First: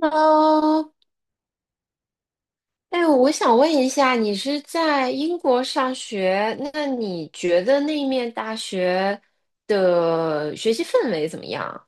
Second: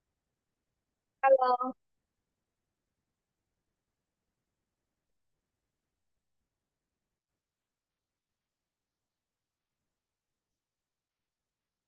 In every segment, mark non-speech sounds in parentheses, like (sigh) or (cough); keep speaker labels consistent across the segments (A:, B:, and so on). A: 喽，哎，我想问一下，你是在英国上学，那你觉得那面大学的学习氛围怎么样？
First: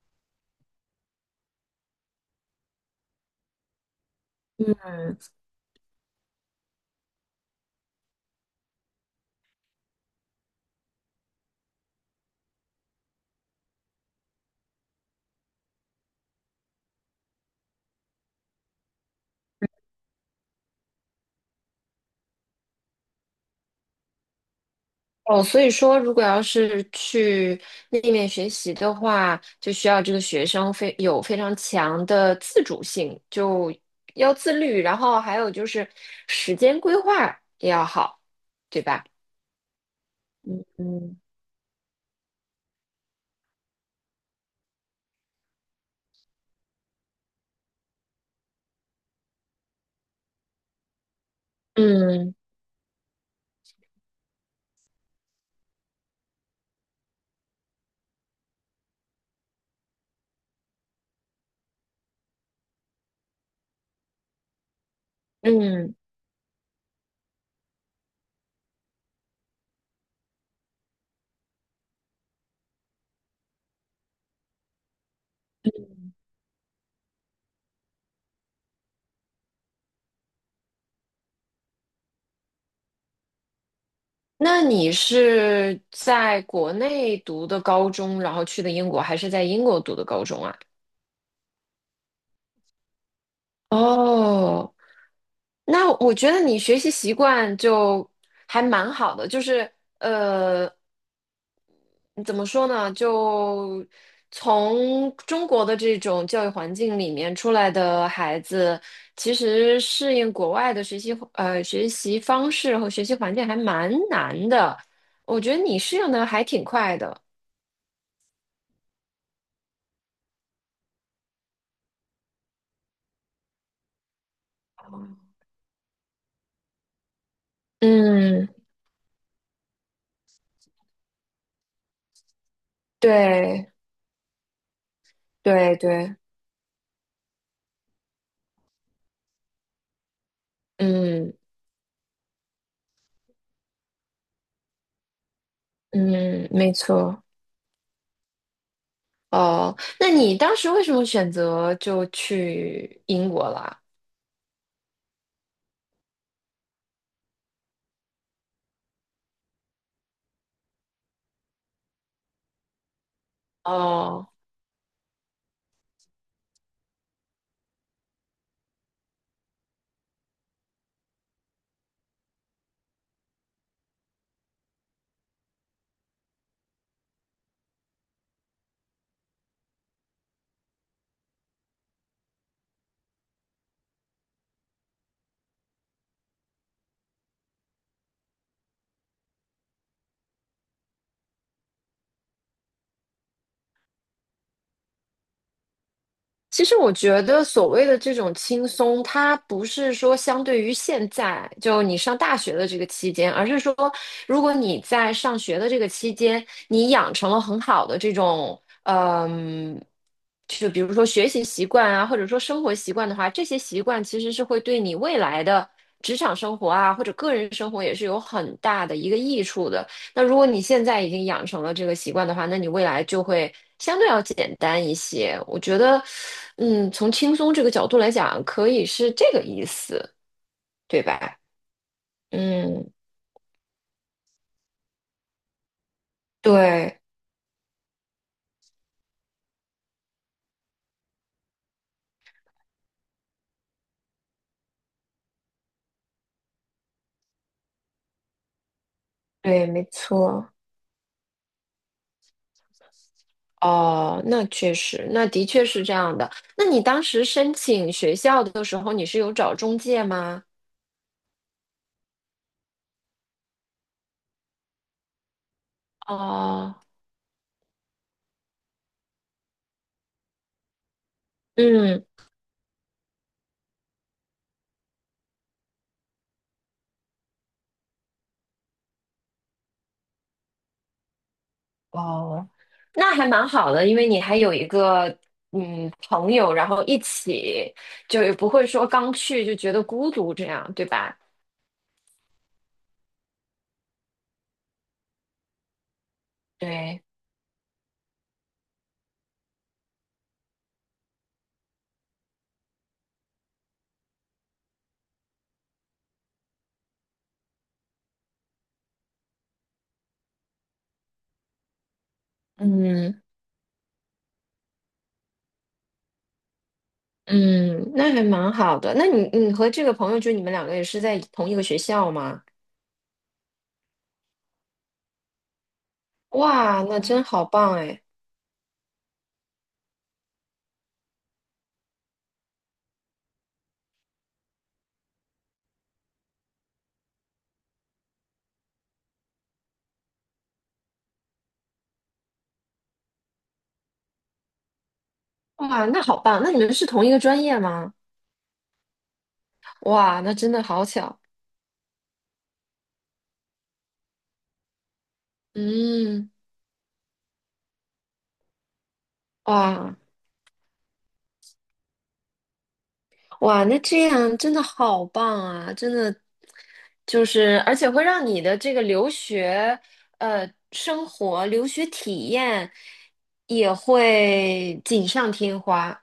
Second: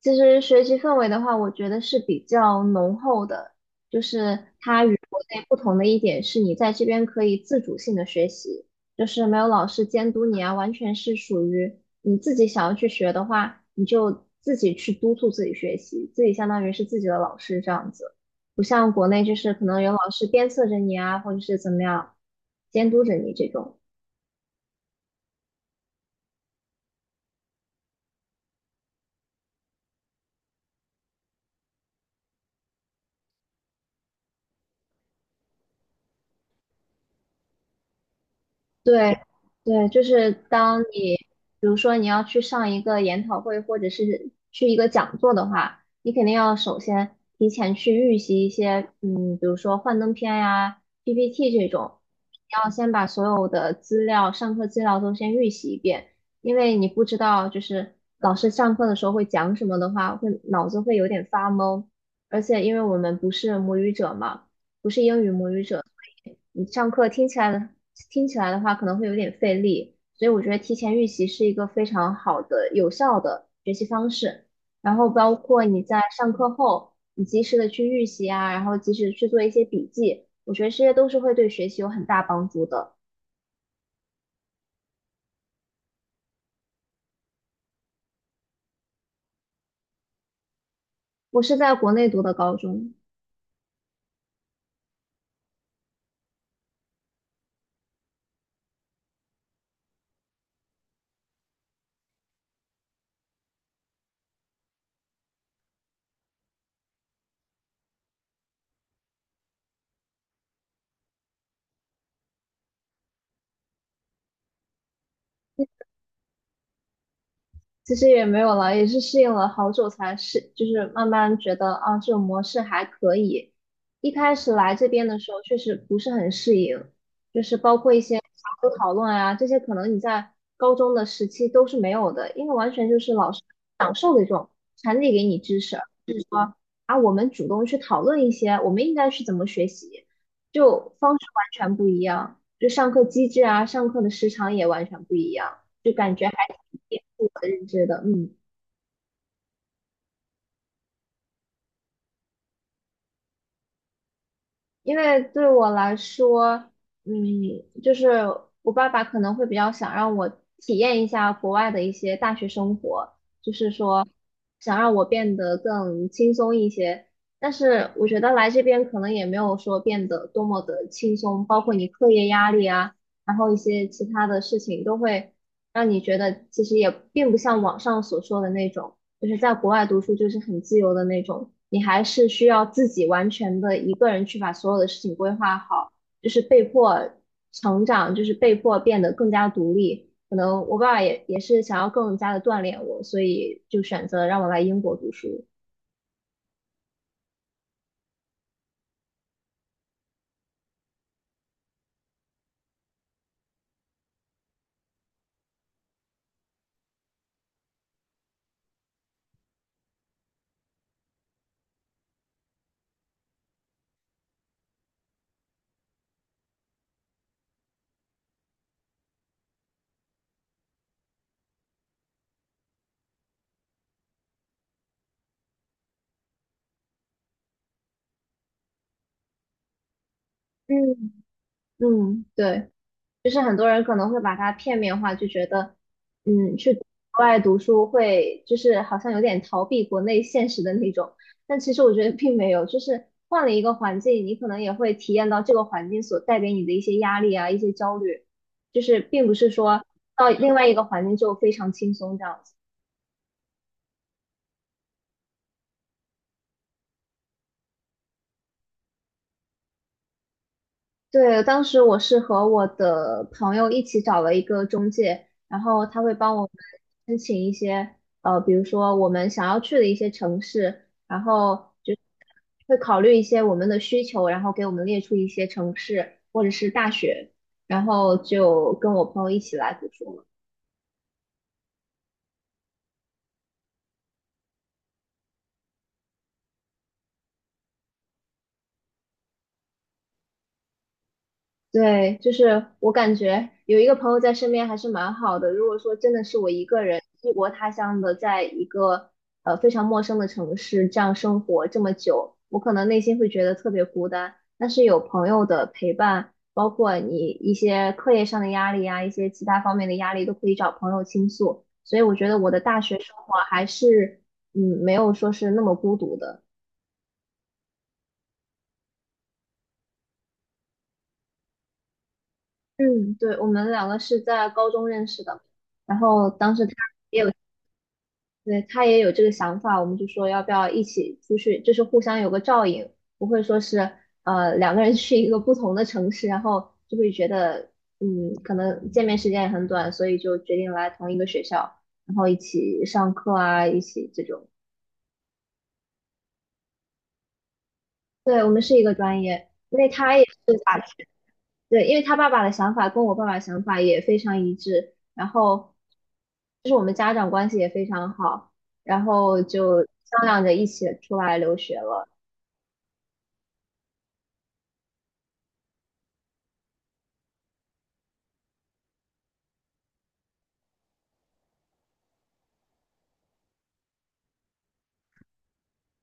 B: 其实学习氛围的话，我觉得是比较浓厚的，就是它与国内不同的一点是，你在这边可以自主性的学习，就是没有老师监督你啊，完全是属于你自己想要去学的话，你就自己去督促自己学习，自己相当于是自己的老师这样子，不像国内就是可能有老师鞭策着你啊，或者是怎么样监督着你这种。
A: 哦，所以说，如果要是去那面学习的话，就需要这个学生非有非常强的自主性，就要自律，然后还有就是时间规划也要好，对吧？
B: 对，对，就是
A: 嗯
B: 当你，
A: 嗯。
B: 比如说你要去上一个研讨会，或者是去一个讲座的话，你肯定要首先提前去预习一些，比如说幻灯片呀、PPT 这种，
A: 嗯
B: 你要先把所有的资料、上课资料都先预习一遍，因为你不知道就是老师上课的时候会讲什么的话，会脑子会有点发懵，而且因为我们不是母语者嘛，不是英语母语者。
A: 嗯。
B: 你上课听起来的话，可能会有点费力，所以我觉得提前预习是一个非常好的、有效的学习方式。然后包括你在上课后，你及时的去预习啊，然后及时去做一些笔记，我觉得这些都是会对学习有很大帮助的。
A: 那你是在国内读的高中，然后去的英国，还是在英国读的高中啊？
B: 我是在国内读的高中，
A: 哦，那我觉得你学习习惯就还蛮好的，就是呃，怎么说呢？就从中国的这种教育环境里面出来的孩子，其实适应国外的学习学习方式和学习环境还蛮难的。我觉得你适应的还挺快的。
B: 其实也没有了，也是适应了好久才适，就是慢慢觉得啊，这种模式还可以。一开始来这边的时候，确实不是很适应，就是包括一些
A: 嗯。
B: 小组讨论啊，这些可能你在高中的时期都是没有的，因为完全就是老师
A: 对
B: 讲授的这种传递给你知识，
A: 对
B: 就
A: 对，
B: 是说啊，我们主动去讨论一些我们应该去怎么学习，就方式
A: 嗯
B: 完全不一样，就上课机制啊，上课的时长也完全不一样。就感觉还
A: 嗯，没
B: 挺颠
A: 错。
B: 覆我的认知的，
A: 哦，那你当时为什么选择就去英国了？
B: 因为对我来说，嗯，就是我爸爸可能会比较想让我体验一下国外的一些大学生活，就是说
A: 哦，
B: 想让我变得更轻松一些。但是我觉得来这边可能也没有说变得多么的轻松，包括你课业压力啊，然后一些其他的事情都会让你觉得其实也并不像网上所说的那种。就是在国外读书就是很自由的那种，你还是需要自己完全的一个人去把所有的事情规划好，就是被迫成长，就是被迫变得更加独立。可能我爸爸也是想要更加的锻炼我，所以就选择让我来英国读书。
A: 其实我觉得所谓的这种轻松，它不是说相对于现在就你上大学的这个期间，而是说如果你在上学的这个期间，你养成了很好的这种，嗯，就比如说学习习惯啊，或者说生活习惯的话，这些习惯其实是会对你未来的职场生活啊，或者个人生活也是有很大的一个益处的。那如果你现在已经养成了这个习惯的话，那你未来就会相对要简单一些。我觉得，嗯，从轻松这个角度来讲，可以是这个意思，对
B: 嗯，
A: 吧？
B: 嗯，对。
A: 嗯，
B: 就是很多人可能会把它片面化，就觉得，嗯，去
A: 对
B: 国外读书会就是好像有点逃避国内现实的那种，但其实我觉得并没有，就是换了一个环境，你可能也会体验到这个环境所带给你的一些压力啊，一些焦虑，就是并不是
A: 对，
B: 说
A: 没
B: 到另
A: 错。
B: 外一个环境就非常轻松这样子。
A: 哦，那确实，那的确是这样的。那你当时申请学校的时候，你是有找中介吗？
B: 对，当时我是和我的朋友一起找了一个中介，然后他会帮我们
A: 哦，
B: 申请一些，比如说我们想要去的一些城市，然后就
A: 嗯。
B: 会考虑一些我们的需求，然后给我们列出一些城市或者是大学，然后就跟我朋友一起来读书。
A: 哦，那还蛮好的，因为你还有一个嗯朋友，然后一起，就也不会说刚去就觉得孤独这样，对吧？
B: 对，就是我感觉有一个朋友在身边还是蛮好的。如果说真的是我一个人
A: 对，
B: 异国他乡的，在一个非常陌生的城市这样生活这么久，我可能内心会觉得特别孤单。但是有朋友的陪伴，包括你一些课业上的压力啊，一些其他方面的压力，都可以找朋友倾诉。所以我觉得我的大学生
A: 嗯
B: 活还是没有说是那么孤独的。
A: 嗯，那还蛮好的。那你和这个朋友，就你们两个也是在同一个学校吗？
B: 嗯，对，我们两个是在高中认识的。然后当时他
A: 哇，那真好棒哎！
B: 对，他也有这个想法，我们就说要不要一起出去，就是互相有个照应，不会说是两个人去一个不同的城市，然后就会觉得可能见面时间也很短，所以就决定来同一个学校，然后一起上课啊，一起这种。
A: 哇，那好棒，那你们是同一个专业吗？
B: 对，我们是一个专业，因为他
A: 哇，
B: 也
A: 那真的好巧。
B: 对，因为他爸爸的想法跟我爸爸想法也非常一致，然后
A: 嗯，
B: 就是我们家长关系也非常好，然后就
A: 哇。
B: 商量着一起出来留学了。
A: 哇，那这样真的好棒啊！真的就是，而且会让你的这个留学生活、留学体验也会锦上添花。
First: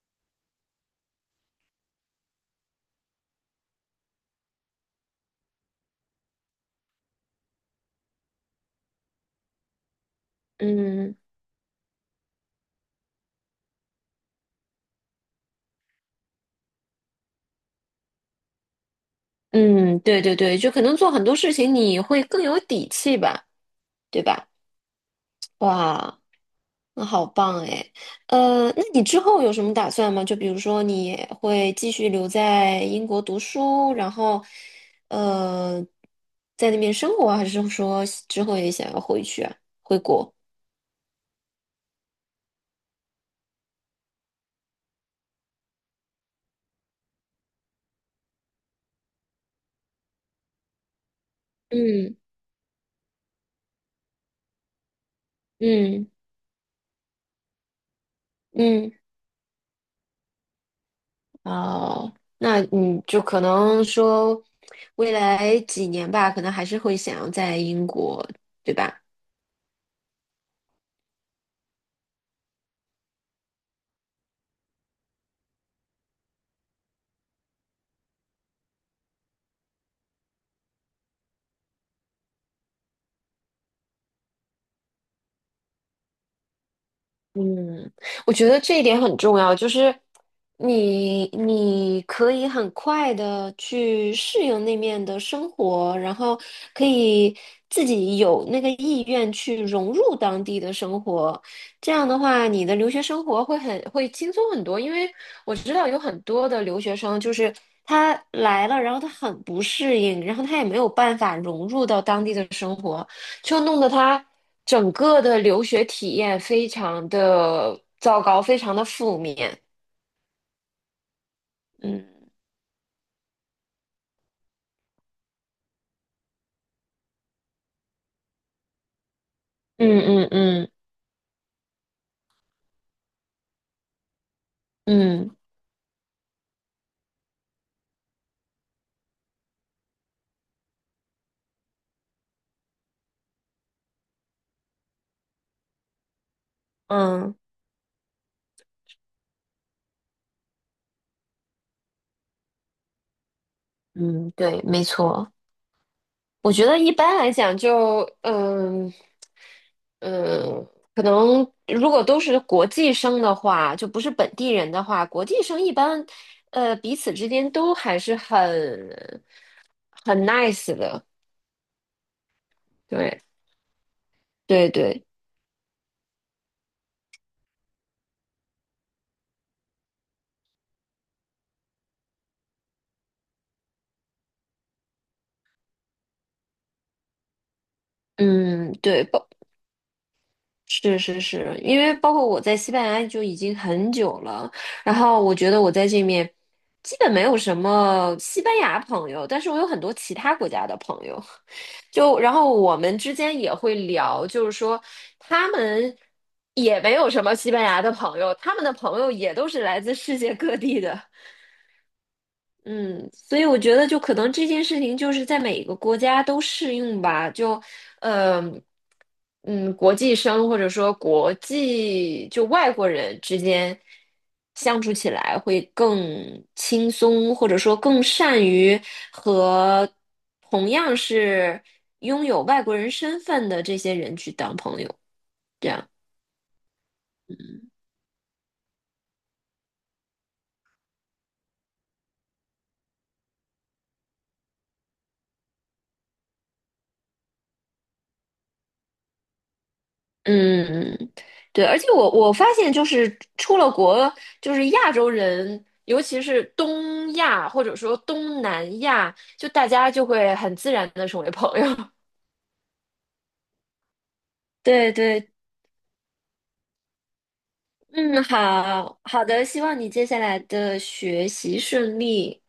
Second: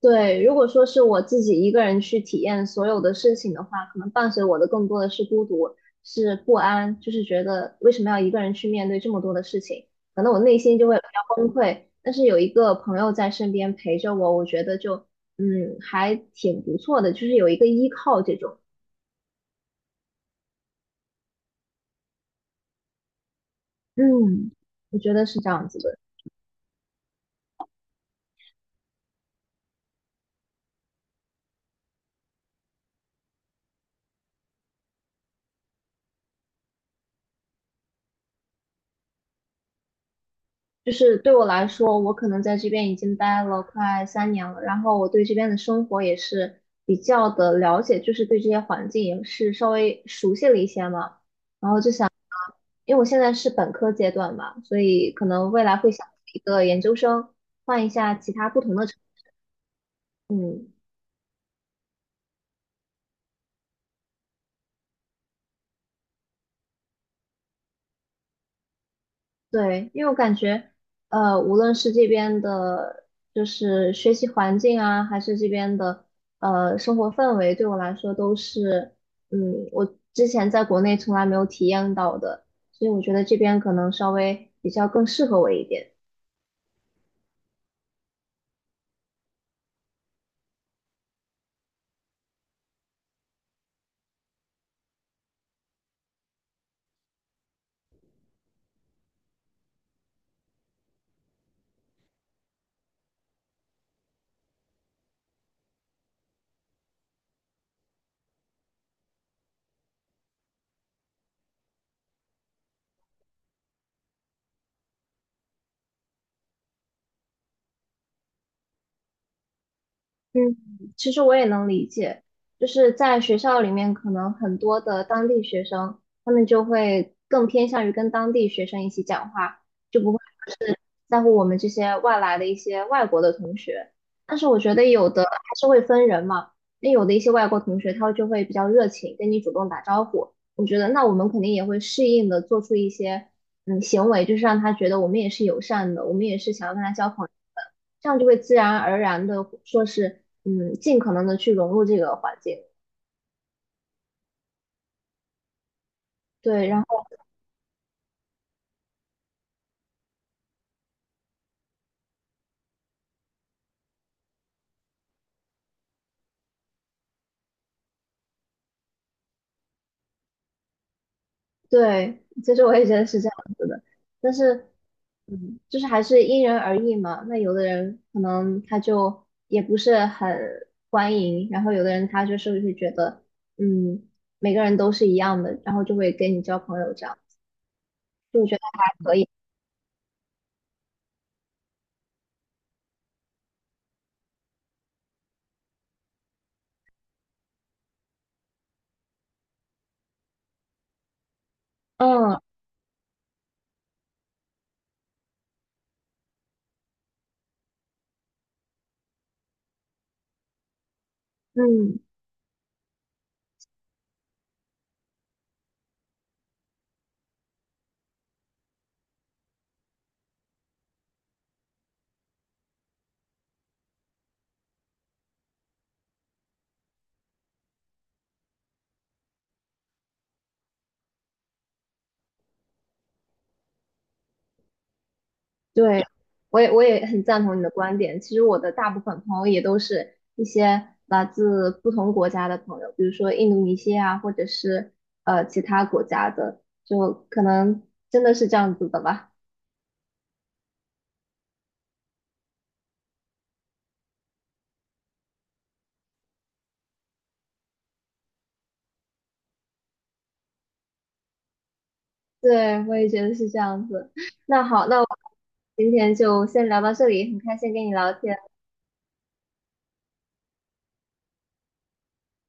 B: 对，如果说是我自己一个人去体验所有的事情的话，可能伴随我的更多的是孤独，是不安，就是觉得为什么要一个人去面对这么多的事情，可能我内心就会比
A: 嗯
B: 较崩溃。但是有一个朋友在身边陪着我，我觉得就还挺不错的，就是有一个依靠这种，
A: 嗯，对对对，就可能做很多事情你会更有底气吧，对吧？
B: 嗯，我觉得是这样子的。
A: 哇，那好棒哎！呃，那你之后有什么打算吗？就比如说你会继续留在英国读书，然后呃，在那边生活，还是说之后也想要回去啊？
B: 就是对我来说，我可能在这边已经待了快3年了，然后我对这边的生活也是比较的了解，就是对这些环境也是稍微熟悉了一些嘛。
A: 嗯
B: 因为我现在是本科阶段嘛，所以可能未来会想
A: 嗯
B: 一个研究生，换一下其他不同的
A: 嗯。
B: 城，嗯。
A: 哦，那你就可能说未来几年吧，可能还是会想要在英国，对吧？
B: 对，因为我感觉，无论是这边的，就是学习环境啊，还是这边的，生活氛围，对我来说都是，嗯，我之前在国内从来没有体验到的，所以我觉得这边可能稍微比较更适合我一点。
A: 嗯，我觉得这一点很重要，就是你可以很快的去适应那面的生活，然后可以自己有那个意愿去融入当地的生活。这样的话，你的留学生活会轻松很多，因为我知道有很多的留学生就是他来了，然后他很不适应，然后他也没有办法融入到当地的生活。就弄得他整个的留学体验非常的糟糕，非常的负面。
B: 嗯，其实我也能理解，
A: 嗯
B: 就是在学校里面，可能很多的当地学生，他们就会更偏向于跟当地学生一起讲话。就
A: 嗯
B: 不会。
A: 嗯嗯
B: 在乎我们这些外来的一些外国的同学。但是我觉得有的
A: 嗯
B: 还是会分人嘛，那有的一些外国同学他就会比较热情，跟你主动打招呼。我觉得那我们肯定也会适应的做出一些行为，就是让他觉得我们也是友善的，我们也是想要跟他交朋友，
A: 嗯
B: 这样就会自然而然的说是尽可能的去融入这个环境。
A: 嗯，对，没错。我觉
B: 对，
A: 得
B: 然
A: 一
B: 后。
A: 般来讲就，嗯嗯，可能如果都是国际生的话，就不是本地人的话，国际生一般，彼此之间都还是很 nice 的。
B: 对，其实我也觉得是
A: 对
B: 这样子的，但是，
A: 对对，
B: 嗯，就是还是因人而异嘛。那有的人可能他就也不是很欢迎，然后有的人他就是会觉得，嗯，每个人都是一样的，然后就会跟你交朋友这样，就我觉得
A: 嗯对，
B: 可以。
A: 包是是是，因为包括我在西班牙就已经很久了，然后我觉得我在这面基本没有什么西班牙朋友，但是我有很多其他国家的朋友，就然
B: 嗯
A: 后我们之间也会聊，就是说他们也没有什么西班牙的朋友，他们的朋友也都是来自世界各地的。
B: 嗯，
A: 嗯，所以我觉得，就可能这件事情就是在每个国家都适用吧。就，呃，嗯，国际生或者说国际就外国人之间相处起来会更轻松，或者说更善于和同样是拥有外国人身份的这些人去当朋友。这样，
B: 对，我也很赞
A: 嗯
B: 同你的观点。其实我的大部分朋友也都是一些来自不同国家的朋友，比如说印度尼西亚或者是其他国家的，就可能真的是这样子的吧。
A: 嗯，对，而且我发现就是出了国，就是亚洲人，尤其是东亚或者说东南亚，就大家就会很自然的成为朋友。
B: 对，我也觉得是这样子。那
A: (laughs)
B: 好，
A: 对
B: 那我
A: 对，
B: 今天就先聊到这里，很开心跟你聊
A: 嗯，
B: 天。
A: 好好的，希望你接下来的学习顺利。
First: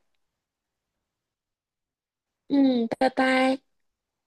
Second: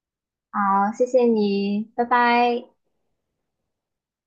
B: 好，谢谢你，拜拜。
A: 嗯，拜拜。